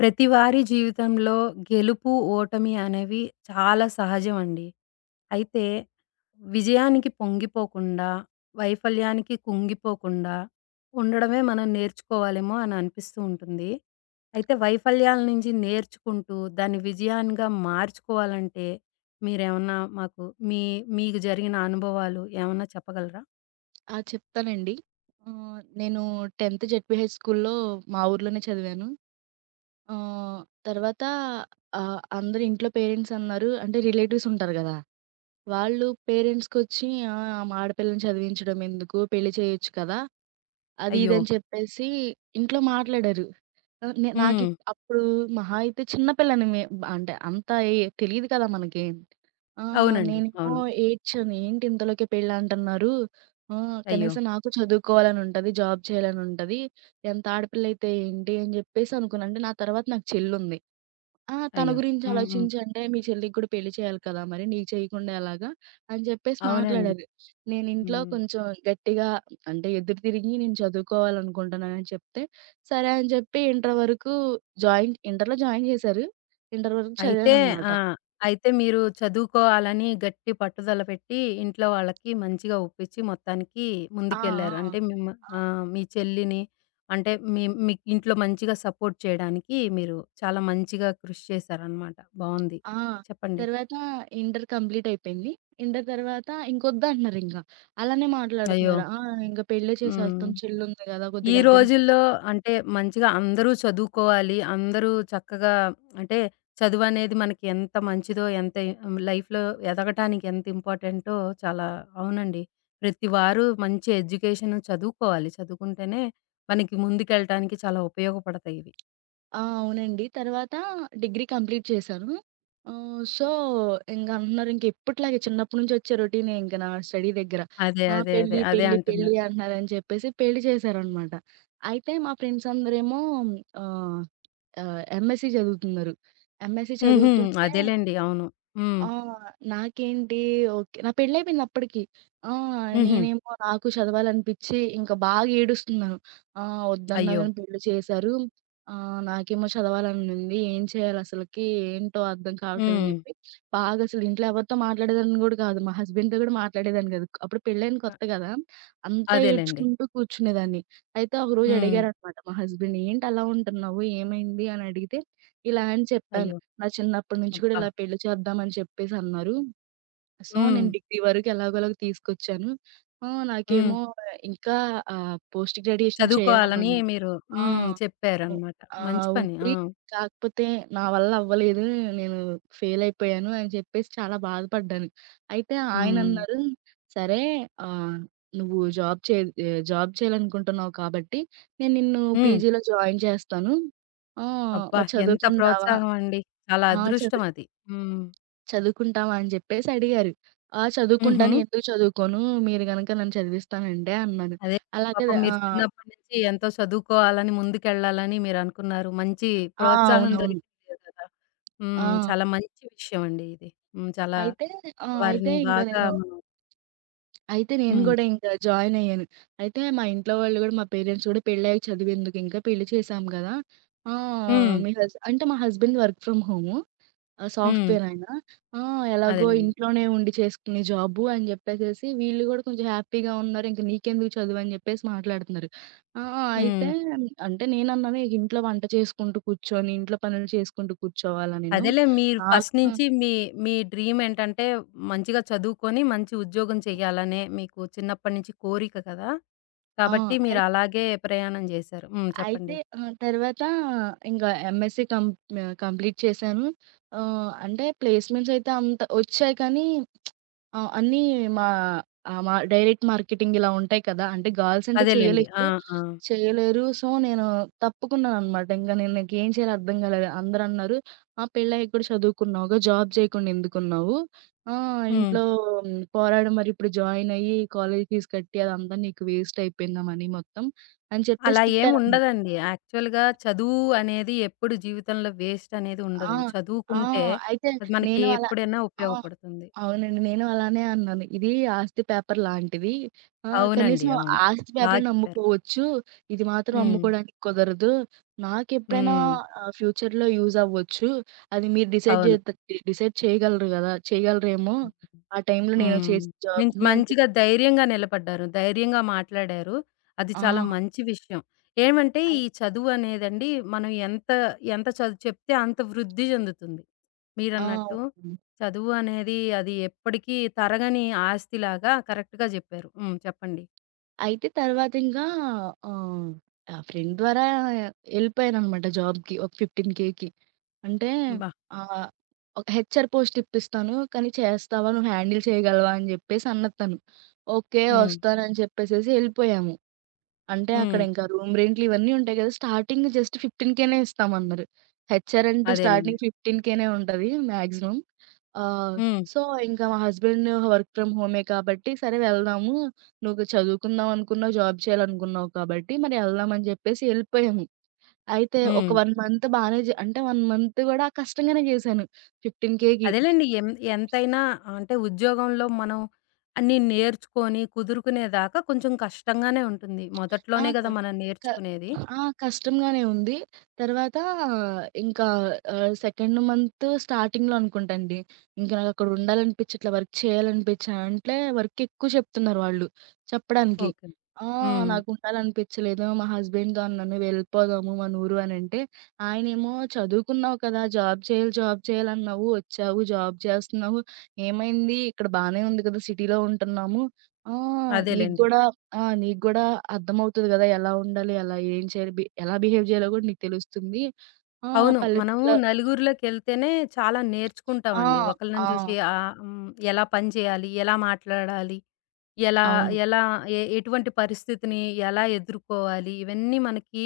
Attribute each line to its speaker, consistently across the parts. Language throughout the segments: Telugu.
Speaker 1: ప్రతి వారి జీవితంలో గెలుపు, ఓటమి అనేవి చాలా సహజమండి. అయితే విజయానికి పొంగిపోకుండా, వైఫల్యానికి కుంగిపోకుండా ఉండడమే మనం నేర్చుకోవాలేమో అని అనిపిస్తూ ఉంటుంది. అయితే వైఫల్యాల నుంచి నేర్చుకుంటూ దాన్ని విజయానిగా మార్చుకోవాలంటే మీరేమన్నా మాకు మీ మీకు జరిగిన అనుభవాలు ఏమన్నా చెప్పగలరా?
Speaker 2: ఆ! చెప్తానండి. నేను 10థ్ జెడ్పీహెచ్ స్కూల్‌లో మా ఊర్లోనే చదివాను. ఆహ్, తర్వాత అందరూ ఇంట్లో పేరెంట్స్ అన్నారు అంటే రిలేటివ్స్ ఉంటారు గదా! వాళ్ళు పేరెంట్స్‌కొచ్చి ఆమె ఆడపిల్లని చదివించడం ఎందుకు? పెళ్లి చేయొచ్చు కదా! అది ఇది
Speaker 1: అయ్యో!
Speaker 2: అని చెప్పేసి ఇంట్లో మాట్లాడారు. ఆహ్, నే
Speaker 1: హ్మ్.
Speaker 2: నాకిప్ అప్పుడు మహా అయితే చిన్న పిల్లని అంటే అంత ఏ తెలీదు కదా మనకి. ఆ!
Speaker 1: అవునండి.
Speaker 2: నేనేమో
Speaker 1: అవును.
Speaker 2: ఏడ్చాను. "ఏంటి ఇంతలోకే పెళ్ళంటన్నారు? ఆ!
Speaker 1: అయ్యో!
Speaker 2: కనీసం నాకు చదువుకోవాలనుంటది, జాబ్ చేయాలనుంటది. ఎంత ఆడపిల్లయితే ఏంటి?" అని జెప్పేసి అనుకున్నా. అంటే నా తర్వాత నాకు చెల్లుంది. ఆ! తన
Speaker 1: అయ్యో!
Speaker 2: గురించి
Speaker 1: హ్మ్. హ్మ్.
Speaker 2: ఆలోచించి అంటే, "మీ చెల్లికి గూడా పెళ్లి చేయాలి కదా! మరి నీకు చేయకుండా ఎలాగా?" అని చెప్పేసి
Speaker 1: అవునండి.
Speaker 2: మాట్లాడారు. నేను ఇంట్లో
Speaker 1: హ్మ్.
Speaker 2: కొంచెం గట్టిగా అంటే ఎదురు తిరిగి నేను చదువుకోవాలనుకుంటున్నానని చెప్తే, సరే అని చెప్పి ఇంటర్ వరకు ఇంటర్‌లో జాయిన్ జేశారు. ఇంటర్ వరకు
Speaker 1: అయితే
Speaker 2: చదివాననమాట.
Speaker 1: ఆ! అయితే మీరు చదువుకోవాలని గట్టి పట్టుదల పెట్టి, ఇంట్లో వాళ్ళకి మంచిగా ఒప్పించి మొత్తానికి
Speaker 2: ఆ! ఆ!
Speaker 1: ముందుకెళ్లారు. అంటే మిమ్మ
Speaker 2: ఆ!
Speaker 1: ఆ! మీ చెల్లిని అంటే మీకు ఇంట్లో మంచిగా సపోర్ట్ చేయడానికి మీరు చాలా మంచిగా కృషి చేశారనమాట. బావుంది.
Speaker 2: ఆ!
Speaker 1: చెప్పండి.
Speaker 2: తర్వాత ఇంటర్ కంప్లీట్ అయిపోయింది. ఇంటర్ తర్వాత ఇంకొద్దంటున్నారింక. అలానే
Speaker 1: అయ్యో!
Speaker 2: మాట్లాడుతున్నారు. ఆ! ఇంక పెళ్ళే
Speaker 1: హ్మ్.
Speaker 2: చేసేస్తాం చెల్లుంది గదా!
Speaker 1: ఈ
Speaker 2: కొద్దిగా అర్థం
Speaker 1: రోజుల్లో అంటే మంచిగా అందరూ చదువుకోవాలి. అందరూ చక్కగా అంటే చదువనేది మనకి ఎంత మంచిదో, ఎంత హ్మ్, లైఫ్‌లో ఎదగటానికి ఎంత ఇంపార్టెంటో చాలా అవునండి. ప్రతి వారు మంచి ఎడ్యుకేషన్ చదువుకోవాలి. చదువుకుంటేనే మనకి ముందుకెళ్ళటానికి చాలా ఉపయోగపడతాయి ఇవి.
Speaker 2: ఆ! అవునండి. తర్వాత డిగ్రీ కంప్లీట్ చేశాను. సో, ఇంక అంటున్నారు ఇంకెప్పట్లాగే చిన్నప్పటి నుంచి వచ్చే రొటీనే ఇంక నా స్టడీ దగ్గర.
Speaker 1: అదే.
Speaker 2: ఆ!
Speaker 1: అదే. అదే.
Speaker 2: పెళ్లి,
Speaker 1: అదే
Speaker 2: పెళ్లి, పెళ్లి
Speaker 1: అంటున్నారు.
Speaker 2: అంటున్నారని చెప్పేసి పెళ్లి చేశారనమాట. అయితే మా ఫ్రెండ్స్ అందరేమో ఆహ్, ఆహ్, ఎంఎస్సీ చదువుతున్నారు. ఎంఎస్సీ
Speaker 1: హుహు.
Speaker 2: చదువుతుంటే
Speaker 1: అదేలెండి. అవును. హ్మ్.
Speaker 2: ఆ! నాకేంటి ఓకే. నా పెళ్లయిపోయింది అప్పటికి. ఆ!
Speaker 1: హుహు.
Speaker 2: నేనేమో నాకు చదవాలనిపిచ్చి ఇంకా బాగా ఏడుస్తున్నాను. వద్దన్నా
Speaker 1: అయ్యో!
Speaker 2: గాని పెళ్లి చేశారు. నాకేమో చదవాలని ఉంది. ఏం చేయాలసలకి? ఏంటో అర్థం కావట్లేదని
Speaker 1: హ్మ్.
Speaker 2: జెప్పి, బాగా అసలు ఇంట్లో ఎవరితో మాట్లాడేదాన్ని గూడా కాదు. మా హస్బెండ్‌తో గూడా మాట్లాడేదాన్ని కాదు. అప్పుడు పెళ్లైన
Speaker 1: అ
Speaker 2: కొత్త గదా! అంతా
Speaker 1: అదేలెండి.
Speaker 2: ఏడ్చుకుంటూ కూర్చునేదాన్ని. అయితే ఒకరోజు
Speaker 1: హ్మ్.
Speaker 2: అడిగారనమాట మా హస్బెండ్, "ఏంటి అలా ఉంటున్నావు? ఏమైంది?" అని అడిగితే, ఇలా అని చెప్పాను.
Speaker 1: అయ్యో!
Speaker 2: నా చిన్నప్పటి నుంచి కూడా
Speaker 1: అబ్బా!
Speaker 2: ఇలా పెళ్లి చేద్దాం అని చెప్పేసన్నారు. సో,
Speaker 1: హ్మ్.
Speaker 2: నేను డిగ్రీ వరకు ఎలాగోలాగ తీసుకొచ్చాను.
Speaker 1: హ్మ్.
Speaker 2: నాకేమో ఇంకా పోస్ట్ గ్రాడ్యుయేషన్
Speaker 1: చదువుకోవాలని
Speaker 2: చేయాలనుంది.
Speaker 1: మీరు
Speaker 2: ఆ!
Speaker 1: హ్మ్.
Speaker 2: ఉ
Speaker 1: చెప్పారనమాట. మంచి పని. ఆ!
Speaker 2: ఉంది. కాకపోతే నా వల్ల అవ్వలేదు. నేను ఫెయిల్ అయిపోయాను అని చెప్పేసి చాలా బాధపడ్డాను. అయితే
Speaker 1: హ్మ్.
Speaker 2: ఆయనన్నారు, "సరే ఆహ్, నువ్వు జాబ్ చే ఆహ్, జాబ్ చేయాలనుకుంటున్నావు కాబట్టి నేను నిన్ను
Speaker 1: హ్మ్.
Speaker 2: పీజీలో జాయిన్ చేస్తాను.
Speaker 1: అబ్బా!
Speaker 2: మరి
Speaker 1: ఎంత
Speaker 2: చదువుకుంటావా?"
Speaker 1: ప్రోత్సాహం అండి. చాలా
Speaker 2: ఆ!
Speaker 1: అదృష్టం
Speaker 2: చదువు
Speaker 1: అది. హ్మ్.
Speaker 2: చదువుకుంటావా? అని జెప్పేసి అడిగారు. ఆ!
Speaker 1: హుహు.
Speaker 2: చదువుకుంటాను. ఎందుకు చదువుకోను? మీరు గనక నన్ను చదివిస్తానంటే అన్నాను.
Speaker 1: అదే
Speaker 2: అలాగే
Speaker 1: పాపం
Speaker 2: ఆ!
Speaker 1: మీరు చిన్నప్పటి నుంచి ఎంతో చదువుకోవాలని, ముందుకెళ్ళాలని మీరనుకున్నారు. మంచి
Speaker 2: ఆ!
Speaker 1: ప్రోత్సాహం
Speaker 2: అవునవును.
Speaker 1: దొరికింది కదా! హ్మ్.
Speaker 2: ఆ!
Speaker 1: చాలా మంచి విషయం అండి ఇది. హ్మ్. చాలా
Speaker 2: అయితే ఆ! అయితే
Speaker 1: వారిని
Speaker 2: ఇంక
Speaker 1: బాగా
Speaker 2: నేను
Speaker 1: మనం
Speaker 2: అయితే నేను
Speaker 1: హ్మ్.
Speaker 2: గూడా ఇంక జాయిన్ అయ్యాను. అయితే మా ఇంట్లో వాళ్ళు గూడా, మా పేరెంట్స్ గూడా "పెళ్ళయ్యాక చదువెందుకింకా? పెళ్లి చేశాం గదా! ఆ!
Speaker 1: హ్మ్.
Speaker 2: మీ హస్" అంటే మా హస్బెండ్ వర్క్ ఫ్రమ్ హోము. ఆ!
Speaker 1: హ్మ్.
Speaker 2: సాఫ్ట్‌వేర్ ఆయన. ఆ! ఎలాగో
Speaker 1: అదేలెండి.
Speaker 2: ఇంట్లోనే ఉండి చేసుకునే జాబు అని జెప్పేసేసి వీళ్ళు గూడా కొంచెం హ్యాపీగా ఉన్నారు. ఇంక నీకెందుకు చదువు అని జెప్పేసి మాట్లాడుతున్నారు. ఆ!
Speaker 1: హ్మ్.
Speaker 2: అయితే అంటే నేనన్నాను ఇంట్లో వంట చేసుకుంటూ కూర్చొని, ఇంట్లో పనులు చేసుకుంటూ కూర్చోవాలా నేను?
Speaker 1: అదేలే మీరు
Speaker 2: నాకు
Speaker 1: ఫస్ట్ నుంచి మీ, మీ డ్రీమ్ ఏంటంటే మంచిగా చదువుకొని మంచి ఉద్యోగం చేయాలనే మీకు చిన్నప్పటి నుంచి కోరిక కదా!
Speaker 2: ఆ!
Speaker 1: కాబట్టి
Speaker 2: అయి
Speaker 1: మీరు అలాగే ప్రయాణం చేశారు. హ్మ్.
Speaker 2: అయితే
Speaker 1: చెప్పండి.
Speaker 2: ఆ! తర్వాత ఇంక ఎంఎస్‌సీ కంప్లీట్ చేశాను. అంటే ప్లేస్‌మెంట్స్ అయితే అంత ఒచ్చాయి కానీ ఆ! అన్నీ మా మా డైరెక్ట్ మార్కెటింగ్ ఇలా ఉంటాయి కదా! అంటే గర్ల్స్ అంటే
Speaker 1: అదేలెండి. ఆ!
Speaker 2: చేయలేరు.
Speaker 1: ఆ!
Speaker 2: చేయలేరు. సో, నేను తప్పుకున్నాననమాట. ఇంక నేను నాకేం చేయాలో అర్థం కాలేదు. అందరన్నారు, "ఆ! పెళ్ళయ్యాక కూడా చదువుకున్నావుగా, జాబ్ చేయకుండా ఎందుకున్నావు? ఆ!
Speaker 1: హ్మ్.
Speaker 2: ఇంట్లో పోరాడి మరి ఇప్పుడు జాయిన్ అయ్యి, కాలేజ్ ఫీజ్ కట్టి అదంతా నీకు వేస్ట్ అయిపోయింది ఆ మనీ మొత్తం" అని చెప్పేసి
Speaker 1: అలా ఏమి
Speaker 2: తిట్టారనమాట.
Speaker 1: ఉండదండి. యాక్చువల్‌గా చదువు అనేది ఎప్పుడు జీవితంలో వేస్ట్ అనేది
Speaker 2: ఆ!
Speaker 1: ఉండదు.
Speaker 2: ఆ!
Speaker 1: చదువుకుంటే
Speaker 2: అయితే
Speaker 1: అది మనకి
Speaker 2: నేను అలా
Speaker 1: ఎప్పుడైనా
Speaker 2: ఆ!
Speaker 1: ఉపయోగపడుతుంది.
Speaker 2: అవునండి. నేను అలానే అన్నాను. ఇది ఆస్తి పేపర్ లాంటిది.
Speaker 1: అవునండి.
Speaker 2: కనీసం
Speaker 1: అవును.
Speaker 2: ఆస్తి
Speaker 1: బా
Speaker 2: పేపరే
Speaker 1: చెప్పారు.
Speaker 2: నమ్ముకోవచ్చు. ఇది మాత్రం
Speaker 1: హ్మ్.
Speaker 2: అమ్ముకోవడానికి కుదరదు. నాకెప్పుడైనా
Speaker 1: హ్మ్.
Speaker 2: ఫ్యూచర్‌లో యూజ్ అవ్వచ్చు. అది మీరు
Speaker 1: అవును.
Speaker 2: డిసైడ్ చేయగలరు గదా! చేయగలరేమో. ఆ టైంలో నేను
Speaker 1: హ్మ్.
Speaker 2: చేసే
Speaker 1: మీన్స్
Speaker 2: జాబ్‌ని అని చెప్పి
Speaker 1: మంచిగా ధైర్యంగా నిలబడ్డారు. ధైర్యంగా మాట్లాడారు. అది
Speaker 2: ఆ!
Speaker 1: చాలా మంచి విషయం. ఏమంటే
Speaker 2: అయి
Speaker 1: ఈ చదువు అనేదండి మనం ఎంత, ఎంత చదువు చెప్తే అంత వృద్ధి చెందుతుంది.
Speaker 2: ఆ!
Speaker 1: మీరన్నట్టు
Speaker 2: అవునండి.
Speaker 1: చదువు అనేది అది ఎప్పటికీ తరగని ఆస్తిలాగా కరెక్ట్‌గా చెప్పారు. హ్మ్. చెప్పండి.
Speaker 2: అయితే తర్వాత ఇంకా ఆహ్, ఆ ఫ్రెండ్ ద్వారా ఎళ్ళిపోయాననమాట జాబ్‌కి ఒక 15,000కి. అంటే
Speaker 1: అబ్బా!
Speaker 2: ఆహ్, ఒక హెచ్‌ఆర్ పోస్ట్ ఇప్పిస్తాను. కానీ చేస్తావా? నువ్వు హ్యాండిల్ చేయగలవా? అని జెప్పేసి అన్నది తను. ఓకే.
Speaker 1: హ్మ్.
Speaker 2: వస్తానని చెప్పేసేసి ఎళ్ళిపోయాము. అంటే అక్కడ
Speaker 1: హ్మ్.
Speaker 2: ఇంకా రూమ్ రెంట్లు ఇవన్నీ ఉంటాయి గదా! స్టార్టింగ్ జస్ట్ 15,000 ఇస్తామన్నారు. హెచ్‌ఆర్ అంటే
Speaker 1: అదేలెండి.
Speaker 2: స్టార్టింగ్ 15,000 ఉంటది మాక్సిమం. ఆహ్,
Speaker 1: హ్మ్.
Speaker 2: సో, ఇంకా మా హస్బెండ్ వర్క్ ఫ్రమ్ హోమే కాబట్టి సరే వెళ్దాము. నువ్వు చదువుకుందాం అనుకున్నావు, జాబ్ చేయాలనుకున్నావు కాబట్టి మరి ఎళ్దాం అని జెప్పేసి ఎళ్ళిపోయాము. అయితే ఒక
Speaker 1: హ్మ్.
Speaker 2: 1 మంత్ బానే జె అంటే 1 మంత్ గూడా కష్టంగానే జేశాను. 15,000కి
Speaker 1: అదేలెండి. ఎంతైనా అంటే ఉద్యోగంలో మనం అన్నీ నేర్చుకొని కుదురుకునేదాకా కొంచెం కష్టంగానే ఉంటుంది.
Speaker 2: ఆ!
Speaker 1: మొదట్లోనే
Speaker 2: క
Speaker 1: గదా! మనం
Speaker 2: క
Speaker 1: నేర్చుకునేది.
Speaker 2: ఆ! కష్టంగానే ఉంది. తర్వాత ఇంకా సెకండ్ మంత్ స్టార్టింగ్‌లో అనుకుంటండి. ఇంక నాకక్కడ ఉండాలనిపిచ్చి, ఇట్లా వర్క్ చేయాలనిపిచ్చి అంటే వర్క్ ఎక్కువ చెప్తున్నారు వాళ్ళు చెప్పడానికి.
Speaker 1: ఓకే.
Speaker 2: ఆ!
Speaker 1: హ్మ్.
Speaker 2: నాకు ఉండాలనిపిచ్చలేదు. మా హస్బెండ్‌తో అన్నాను వెళ్ళిపోదాము మన ఊరు అనంటే, ఆయనేమో చదువుకున్నావు కదా! జాబ్ చేయాలి, జాబ్ చేయాలన్నావు. వచ్చావు జాబ్ చేస్తున్నావు. ఏమైంది? ఇక్కడ బానే ఉంది కదా! సిటీలో ఉంటున్నాము. ఆ! నీకు
Speaker 1: అదేలెండి.
Speaker 2: గూడా ఆ! నీకు గూడా అర్థమవుతది గదా! ఎలా ఉండాలి? ఎలా ఏం చేయాలి? ఎలా బిహేవ్ జేయాలో గూడా నీకు తెలుస్తుంది. ఆ!
Speaker 1: అవును. మనము
Speaker 2: పల్లెటూరులో
Speaker 1: నలుగురిలోకెళ్తేనే చాలా
Speaker 2: ఆ!
Speaker 1: నేర్చుకుంటామండి. ఒకళ్ళని
Speaker 2: ఆ!
Speaker 1: చూసి ఆహ్, హ్మ్. ఎలా పని చేయాలి? ఎలా మాట్లాడాలి? ఎలా
Speaker 2: అవును.
Speaker 1: ఎలా ఎ ఎటువంటి పరిస్థితిని ఎలా ఎదుర్కోవాలి? ఇవన్నీ మనకి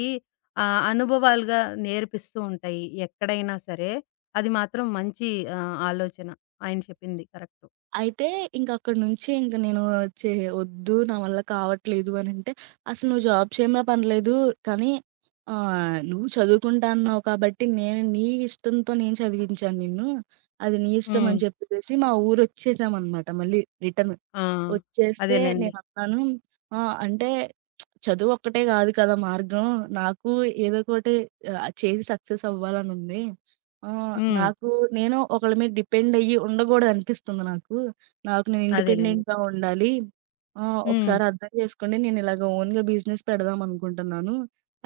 Speaker 1: ఆహ్, అనుభవాలుగా నేర్పిస్తూ ఉంటాయి. ఎక్కడైనా సరే. అది మాత్రం మంచి ఆహ్, ఆలోచన. ఆయన చెప్పింది కరెక్టు.
Speaker 2: అయితే ఇంకక్కడి నుంచి ఇంక నేను చే వద్దు. నా వల్ల కావట్లేదు అనంటే, "అసలు నువ్వు జాబ్ చేయమన్నా పనిలేదు. కానీ నువ్వు చదువుకుంటా అన్నావు కాబట్టి, నేను నీ ఇష్టంతో నేను చదివించాను నిన్ను. అది నీ ఇష్టం"
Speaker 1: హ్మ్.
Speaker 2: అని చెప్పేసేసి మా ఊరొచ్చేసామనమాట మళ్ళీ రిటర్న్.
Speaker 1: ఆ!
Speaker 2: వచ్చేస్తే
Speaker 1: అదేలెండి.
Speaker 2: నేనన్నాను ఆ! అంటే చదువొక్కటే గాదు కదా మార్గం. నాకు ఏదోకటి చేసి సక్సెస్ అవ్వాలనుంది.
Speaker 1: హ్మ్.
Speaker 2: నాకు నేను ఒకళ్ళ మీద డిపెండయ్యి ఉండగూడదనిపిస్తుంది నాకు. నాకు నేను
Speaker 1: అదేలెండి.
Speaker 2: ఇండిపెండెంట్‌గా ఉండాలి.
Speaker 1: హ్మ్.
Speaker 2: ఒకసారి అర్థం జేసుకోండి. నేనిలాగ ఓన్‌గా బిజినెస్ పెడదామనుకుంటున్నాను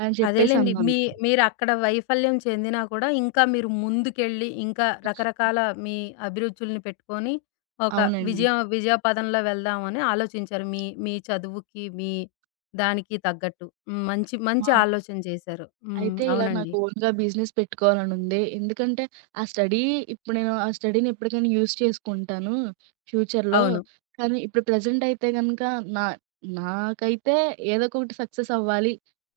Speaker 2: అని
Speaker 1: అదేలెండి.
Speaker 2: చెప్పేసన్నాను.
Speaker 1: మీ మీరక్కడ వైఫల్యం చెందినా కూడా ఇంకా మీరు ముందుకెళ్ళి, ఇంకా రకరకాల మీ అభిరుచుల్ని పెట్టుకొని, ఒక
Speaker 2: అవునండి.
Speaker 1: విజయపథంలో వెళ్దామని ఆలోచించారు. మీ మీ చదువుకి, మీ దానికి తగ్గట్టు. హ్మ్. మంచి మంచి
Speaker 2: ఆ!
Speaker 1: ఆలోచన చేశారు. హ్మ్.
Speaker 2: అయితే ఇలా
Speaker 1: అవునండి.
Speaker 2: నాకు ఓన్‌గా బిజినెస్ పెట్టుకోవాలనుంది. ఎందుకంటే, ఆ స్టడీ ఇప్పుడు నేను ఆ స్టడీని ఎప్పటికైనా యూజ్ చేసుకుంటాను ఫ్యూచర్‌లో.
Speaker 1: అవును.
Speaker 2: కానీ ఇప్పుడు ప్రెజెంట్ అయితే గనక నా నాకైతే ఏదో ఒకటి సక్సెస్ అవ్వాలి.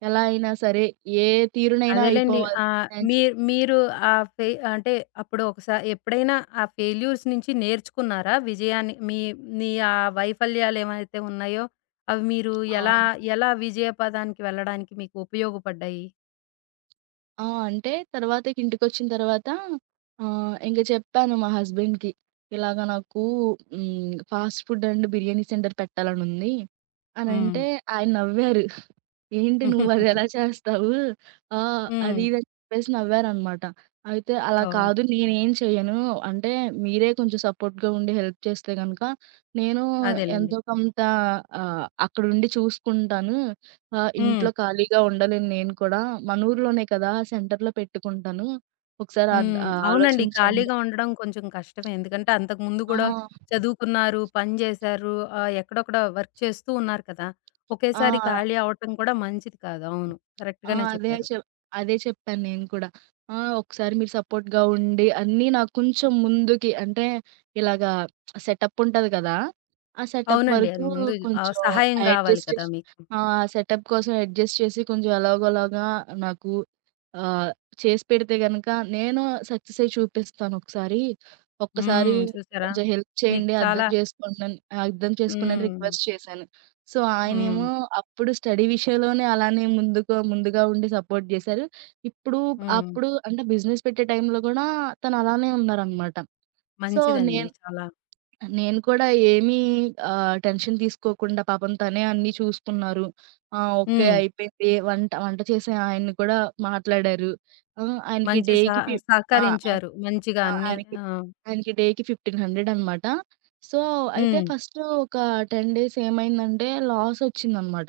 Speaker 2: ఎలా అయినా సరే, ఏ తీరునైనా
Speaker 1: అదేలెండి. ఆహ్,
Speaker 2: అయిపోవాల్సిందే అని
Speaker 1: మీ
Speaker 2: చెప్పి
Speaker 1: మీరు ఆ ఫె అంటే అప్పుడు ఒకసారి ఎప్పుడైనా ఆ ఫెయిల్యూర్స్ నుంచి నేర్చుకున్నారా? విజయాన్ని మీ మీ ఆ వైఫల్యాలు ఏమైతే ఉన్నాయో, అవి మీరు
Speaker 2: ఆ!
Speaker 1: ఎలా, ఎలా విజయ పదానికి వెళ్ళడానికి మీకు ఉపయోగపడ్డాయి?
Speaker 2: ఆ! అంటే తర్వాత ఇక ఇంటికొచ్చిన తర్వాత ఇంక చెప్పాను మా హస్బెండ్‌కి. ఇలాగ నాకు హ్మ్. Fast food and biryani center పెట్టాలనుంది
Speaker 1: హ్మ్.
Speaker 2: అనంటే ఆయన నవ్వారు. ఏంటి నువ్వదెలా చేస్తావు?
Speaker 1: హ్మ్.
Speaker 2: అది ఇది అని చెప్పేసి నవ్వారనమాట. అయితే అలా
Speaker 1: ఓహ్!
Speaker 2: కాదు నేనేం చెయ్యను. అంటే మీరే కొంచెం సపోర్ట్‌గా ఉండి హెల్ప్ చేస్తే గనక నేను
Speaker 1: అదేలెండి.
Speaker 2: ఎంతో కొంత అక్కడుండి చూసుకుంటాను.
Speaker 1: హ్మ్.
Speaker 2: ఇంట్లో ఖాళీగా ఉండలేను నేను కూడా. మన ఊర్లోనే కదా! సెంటర్‌లో పెట్టుకుంటాను. ఒకసారి
Speaker 1: హ్మ్. అవునండి.
Speaker 2: ఆలోచించండి.
Speaker 1: ఖాళీగా ఉండడం కొంచెం కష్టమే. ఎందుకంటే అంతకుముందు
Speaker 2: ఆ!
Speaker 1: కూడా చదువుకున్నారు, పని చేశారు, ఆహ్, ఎక్కడొక్కడ వర్క్ చేస్తూ ఉన్నారు కదా!
Speaker 2: ఆ!
Speaker 1: ఒకేసారి ఖాళీ అవ్వటం కూడా మంచిది కాదు. అవును.
Speaker 2: ఆ!
Speaker 1: కరెక్ట్‌గానే
Speaker 2: అదే
Speaker 1: చెప్పారు.
Speaker 2: చెప్ అదే చెప్పాను నేను కూడా. ఆ! ఒకసారి మీరు సపోర్ట్‌గా ఉండి అన్నీ నాకు కొంచెం ముందుకి అంటే ఇలాగా సెటప్ ఉంటది కదా! ఆ సెటప్
Speaker 1: అవునండి.
Speaker 2: వరకు
Speaker 1: అది ముందు ఆహ్,
Speaker 2: కొంచెం
Speaker 1: సహాయం కావాలి
Speaker 2: అడ్జస్ట్
Speaker 1: కదా
Speaker 2: చేసి
Speaker 1: మీకు.
Speaker 2: ఆ! సెటప్ కోసం అడ్జస్ట్ చేసి కొంచెం ఎలాగోలాగా నాకు ఆహ్, చేసి పెడితే గనక నేను సక్సెస్ అయ్యి చూపిస్తాను ఒకసారి. ఒక్కసారి
Speaker 1: హ్మ్. చూసారా?
Speaker 2: కొంచెం హెల్ప్
Speaker 1: మీకు
Speaker 2: చేయండి,
Speaker 1: చాలా
Speaker 2: అర్థం చేసుకోండి అని
Speaker 1: హ్మ్.
Speaker 2: రిక్వెస్ట్ చేశాను. సో,
Speaker 1: హ్మ్.
Speaker 2: ఆయనేమో అప్పుడు స్టడీ విషయంలోనే అలానే ముందుగా ఉండి సపోర్ట్ జేశారు. ఇప్పుడు
Speaker 1: హ్మ్.
Speaker 2: అప్పుడు అంటే బిజినెస్ పెట్టే టైంలో గూడా తను అలానే ఉన్నారనమాట. సో,
Speaker 1: మంచిదండి
Speaker 2: నేను
Speaker 1: చాలా.
Speaker 2: నేను కూడా ఏమీ టెన్షన్ తీసుకోకుండా పాపం తనే అన్నీ చూసుకున్నారు. ఆ! ఓకే.
Speaker 1: హ్మ్.
Speaker 2: అయిపోయింది. వంట వంట చేసే ఆయన్ని కూడా మాట్లాడారు. హ్మ్. ఆయనకి
Speaker 1: మంచి
Speaker 2: డేకి ఫి ఆ! ఆయ
Speaker 1: సహకరించారు. మంచిగా
Speaker 2: ఆ!
Speaker 1: అన్నీ.
Speaker 2: ఆయనకి
Speaker 1: ఆ!
Speaker 2: ఆయనకి డేకి 1500 అనమాట. సో, అయితే
Speaker 1: హ్మ్.
Speaker 2: ఫస్టు ఒక 10 డేస్ ఏమైందంటే లాసొచ్చిందనమాట.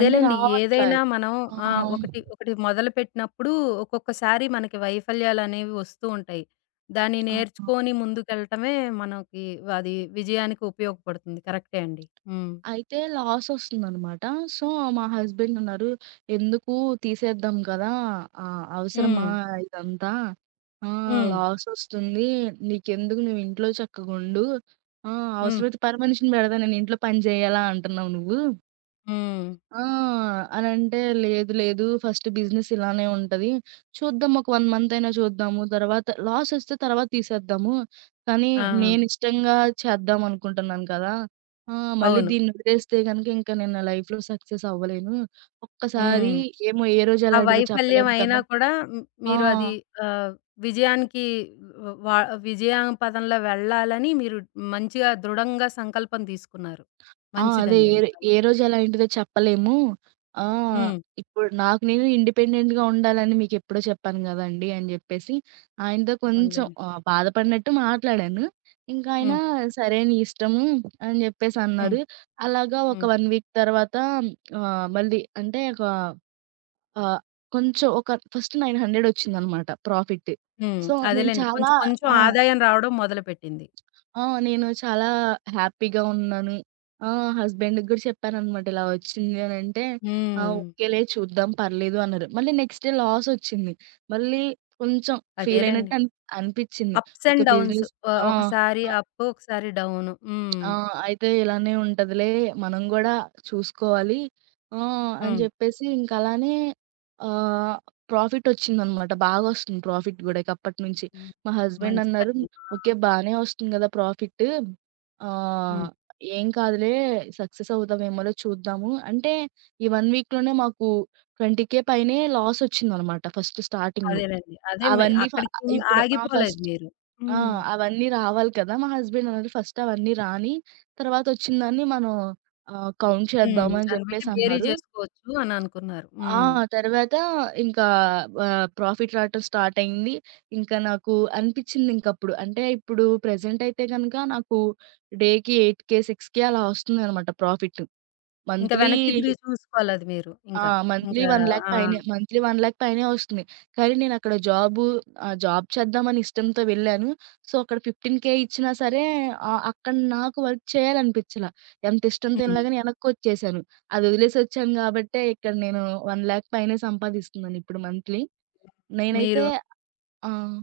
Speaker 2: అంటే రావట్లే.
Speaker 1: ఏదైనా మనం ఆహ్,
Speaker 2: ఆహ్,
Speaker 1: ఒకటి ఒకటి మొదలుపెట్టినప్పుడు ఒక్కొక్కసారి మనకి వైఫల్యాలనేవి వస్తూ ఉంటాయి. దాన్ని
Speaker 2: ఆహా!
Speaker 1: నేర్చుకొని ముందుకెళ్ళటమే మనకి అది విజయానికి ఉపయోగపడుతుంది. కరెక్టే అండి. హ్మ్.
Speaker 2: అయితే లాసొస్తుందనమాట. సో, మా హస్బెండ్ ఉన్నారు, "ఎందుకు తీసేద్దాం కదా! అవసరమా
Speaker 1: హ్మ్.
Speaker 2: ఇదంతా? ఆ!
Speaker 1: హ్మ్.
Speaker 2: లాసొస్తుంది. నీకెందుకు నువ్వు ఇంట్లో చక్కగుండు. ఆ!
Speaker 1: హ్మ్.
Speaker 2: అవసరమైతే పని మనిషిని పెడతా నేను ఇంట్లో పని చేయాలా అంటున్నావు నువ్వు?"
Speaker 1: హ్మ్.
Speaker 2: ఆ! అనంటే లేదు లేదు. ఫస్ట్ బిజినెస్ ఇలానే ఉంటది. చూద్దాం ఒక 1 మంత్ అయినా చూద్దాము. తర్వాత లాసొస్తే తర్వాత తీసేద్దాము. కానీ
Speaker 1: ఆ!
Speaker 2: నేనిష్టంగా చేద్దాం అనుకుంటున్నాను కదా! ఆ! మళ్ళీ
Speaker 1: అవును.
Speaker 2: దీన్ని వదిలేస్తే గనుక ఇంకా నేను నా లైఫ్‌లో సక్సెస్ అవ్వలేను. ఒక్కసారి
Speaker 1: హ్మ్.
Speaker 2: ఏమో ఏ రోజు
Speaker 1: ఆ
Speaker 2: ఎలాంటిదో
Speaker 1: వైఫల్యం
Speaker 2: చెప్పలేము
Speaker 1: అయినా
Speaker 2: కదా!
Speaker 1: కూడా హ్మ్,
Speaker 2: ఆ!
Speaker 1: మీరు అది ఆహ్, విజయానికి వ వ విజయం పదంలో వెళ్ళాలని మీరు మంచిగా దృఢంగా సంకల్పం తీసుకున్నారు.
Speaker 2: ఆ! అదే
Speaker 1: మంచిదండి
Speaker 2: ఏ
Speaker 1: అది
Speaker 2: రో
Speaker 1: చాలా.
Speaker 2: ఏ రోజు ఎలా ఏంటిదో చెప్పలేము. ఆ!
Speaker 1: హ్మ్.
Speaker 2: ఇప్పుడు నాకు నేను ఇండిపెండెంట్‌గా ఉండాలని మీకెప్పుడో చెప్పాను గదండీ! అని జెప్పేసి ఆయనతో కొంచెం
Speaker 1: పోనీలెండి.
Speaker 2: బాధపడినట్టు మాట్లాడాను. ఇంకా ఆయన
Speaker 1: హ్మ్.
Speaker 2: సరే నీ ఇష్టము అని జెప్పేసి
Speaker 1: హ్మ్.
Speaker 2: అన్నారు. అలాగా ఒక
Speaker 1: హ్మ్.
Speaker 2: 1 వీక్ తర్వాత ఆహ్, మళ్ళీ అంటే ఒక ఆహ్, కొంచెం ఒక ఫస్ట్ 900 వచ్చిందనమాట ప్రాఫిట్.
Speaker 1: హ్మ్.
Speaker 2: సో, నేను
Speaker 1: అదేలెండి.
Speaker 2: చాలా
Speaker 1: కొంచెం కొంచెం
Speaker 2: ఆ!
Speaker 1: ఆదాయం రావడం మొదలుపెట్టింది.
Speaker 2: ఆ! నేను చాలా హ్యాపీగా ఉన్నాను. ఆ! హస్బెండ్‌కి గూడా చెప్పాననమాట. ఇలా వచ్చింది అనంటే, "ఆ!
Speaker 1: హ్మ్.
Speaker 2: ఓకేలే చూద్దాం పర్లేదు" అన్నారు. మళ్ళీ నెక్స్ట్ డే లాసొచ్చింది. మళ్ళీ కొంచెం
Speaker 1: అదేలెండి.
Speaker 2: ఫీలయినట్టు అనిపిచ్చింది.
Speaker 1: అప్స్
Speaker 2: ఒక
Speaker 1: అండ్ డౌన్స్.
Speaker 2: బిజినెస్
Speaker 1: ఆహ్,
Speaker 2: ఆ!
Speaker 1: ఒకసారి
Speaker 2: ఆ!
Speaker 1: అప్, ఒకసారి డౌను. హ్మ్.
Speaker 2: ఆ! అయితే ఇలానే ఉంటదిలే మనం గూడా చూసుకోవాలి. అని
Speaker 1: హ్మ్.
Speaker 2: జెప్పేసి ఇంకలానే ఆహ్, ప్రాఫిటొచ్చిందనమాట. బాగొస్తుంది ప్రాఫిట్ గూడా ఇకప్పటి నుంచి.
Speaker 1: హ్మ్.
Speaker 2: మా హస్బెండ్
Speaker 1: మంచి
Speaker 2: అన్నారు,
Speaker 1: పని.
Speaker 2: "ఓకే. బానే వస్తుంది గదా! ప్రాఫిట్. ఆహ్,
Speaker 1: హ్మ్.
Speaker 2: ఏం కాదులే సక్సెస్ అవుతామేమోలే చూద్దాము." అంటే ఈ 1 వీక్‌లోనే మాకు 20,000 పైనే లాసొచ్చిందనమాట ఫస్ట్ స్టార్టింగు.
Speaker 1: అదేలెండి. అదే మీ
Speaker 2: అవన్నీ ఫ
Speaker 1: అక్కడికి
Speaker 2: ఇప్పుడు ఆ!
Speaker 1: ఆగిపోలేదు
Speaker 2: ఫస్ట్
Speaker 1: మీరు.
Speaker 2: ఆ!
Speaker 1: హ్మ్.
Speaker 2: అవన్నీ రావాలి కదా! మా హస్బెండ్ అన్నాడు ఫస్ట్ అవన్నీ రాని, తర్వాతొచ్చిందాన్ని మనం కౌంట్
Speaker 1: హ్మ్.
Speaker 2: చేద్దాం అని
Speaker 1: దాన్ని బట్టి
Speaker 2: చెప్పేసి
Speaker 1: బేరీ
Speaker 2: అన్నారు.
Speaker 1: చేసుకోవచ్చు అని అనుకున్నారు.
Speaker 2: ఆ!
Speaker 1: హ్మ్.
Speaker 2: తర్వాత ఇంకా ప్రాఫిట్ రావటం స్టార్ట్ అయింది. ఇంకా నాకు అనిపిచ్చిందింకప్పుడు. అంటే ఇప్పుడు ప్రెజెంట్ అయితే గనక నాకు డేకి 8,000, 6,000 అలా వస్తుందనమాట ప్రాఫిట్.
Speaker 1: ఇంకా
Speaker 2: మంత్లీ
Speaker 1: వెనక్కి తిరిగి చూసుకోవాలి అది మీరు.
Speaker 2: ఆ!
Speaker 1: ఇంకా.
Speaker 2: మంత్లీ
Speaker 1: ఇంకా
Speaker 2: 1,00,000
Speaker 1: ఆ!
Speaker 2: పైనే. మంత్లీ 1,00,000 పైనే వస్తుంది. కానీ నేనక్కడ జాబ్ చేద్దామని ఇష్టంతో వెళ్ళాను. సో, అక్కడ 15,000 ఇచ్చినా సరే అక్కడ నాకు వర్క్ చేయాలనిపిచ్చలా. ఎంత ఇష్టంతో
Speaker 1: హ్మ్.
Speaker 2: వెళ్ళినా గాని ఎనక్కొచ్చేసాను. అది వదిలేసి వచ్చాను కాబట్టే ఇక్కడ నేను 1,00,000 పైనే సంపాదిస్తున్నాను ఇప్పుడు మంత్లీ. నేనైతే
Speaker 1: మీరు
Speaker 2: ఆహ్,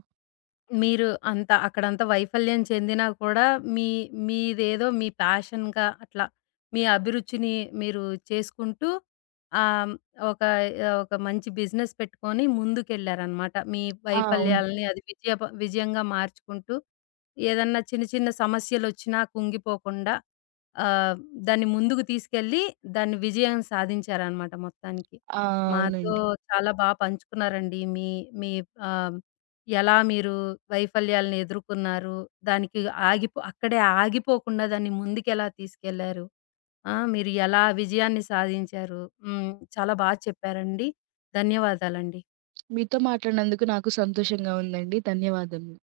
Speaker 1: మీరు అంత అక్కడంత వైఫల్యం చెందినా కూడా మీ మీదేదో మీ ప్యాషన్‌గా అట్లా మీ అభిరుచిని మీరు చేసుకుంటూ ఆహ్, ఒక ఆహ్, ఒక మంచి బిజినెస్ పెట్టుకొని ముందుకెళ్లారనమాట. మీ
Speaker 2: ఆ! అవును.
Speaker 1: వైఫల్యాలని అది విజయంగా మార్చుకుంటూ ఏదన్నా చిన్న చిన్న సమస్యలొచ్చినా కుంగిపోకుండా ఆహ్, దాన్ని ముందుకు తీసుకెళ్ళి దాన్ని విజయం సాధించారనమాట మొత్తానికి.
Speaker 2: ఆ!
Speaker 1: మాతో
Speaker 2: అవునండి.
Speaker 1: చాలా బా పంచుకున్నారండి మీ మీ ఆహ్, ఎలా మీరు వైఫల్యాలను ఎదుర్కొన్నారు? దానికి అక్కడే ఆగిపోకుండా దాన్ని ముందుకెలా తీసుకెళ్లారు? ఆ! మీరు ఎలా విజయాన్ని సాధించారు? హ్మ్. చాలా బా చెప్పారండి. ధన్యవాదాలండి.
Speaker 2: మీతో మాట్లాడినందుకు నాకు సంతోషంగా ఉందండి. ధన్యవాదములు.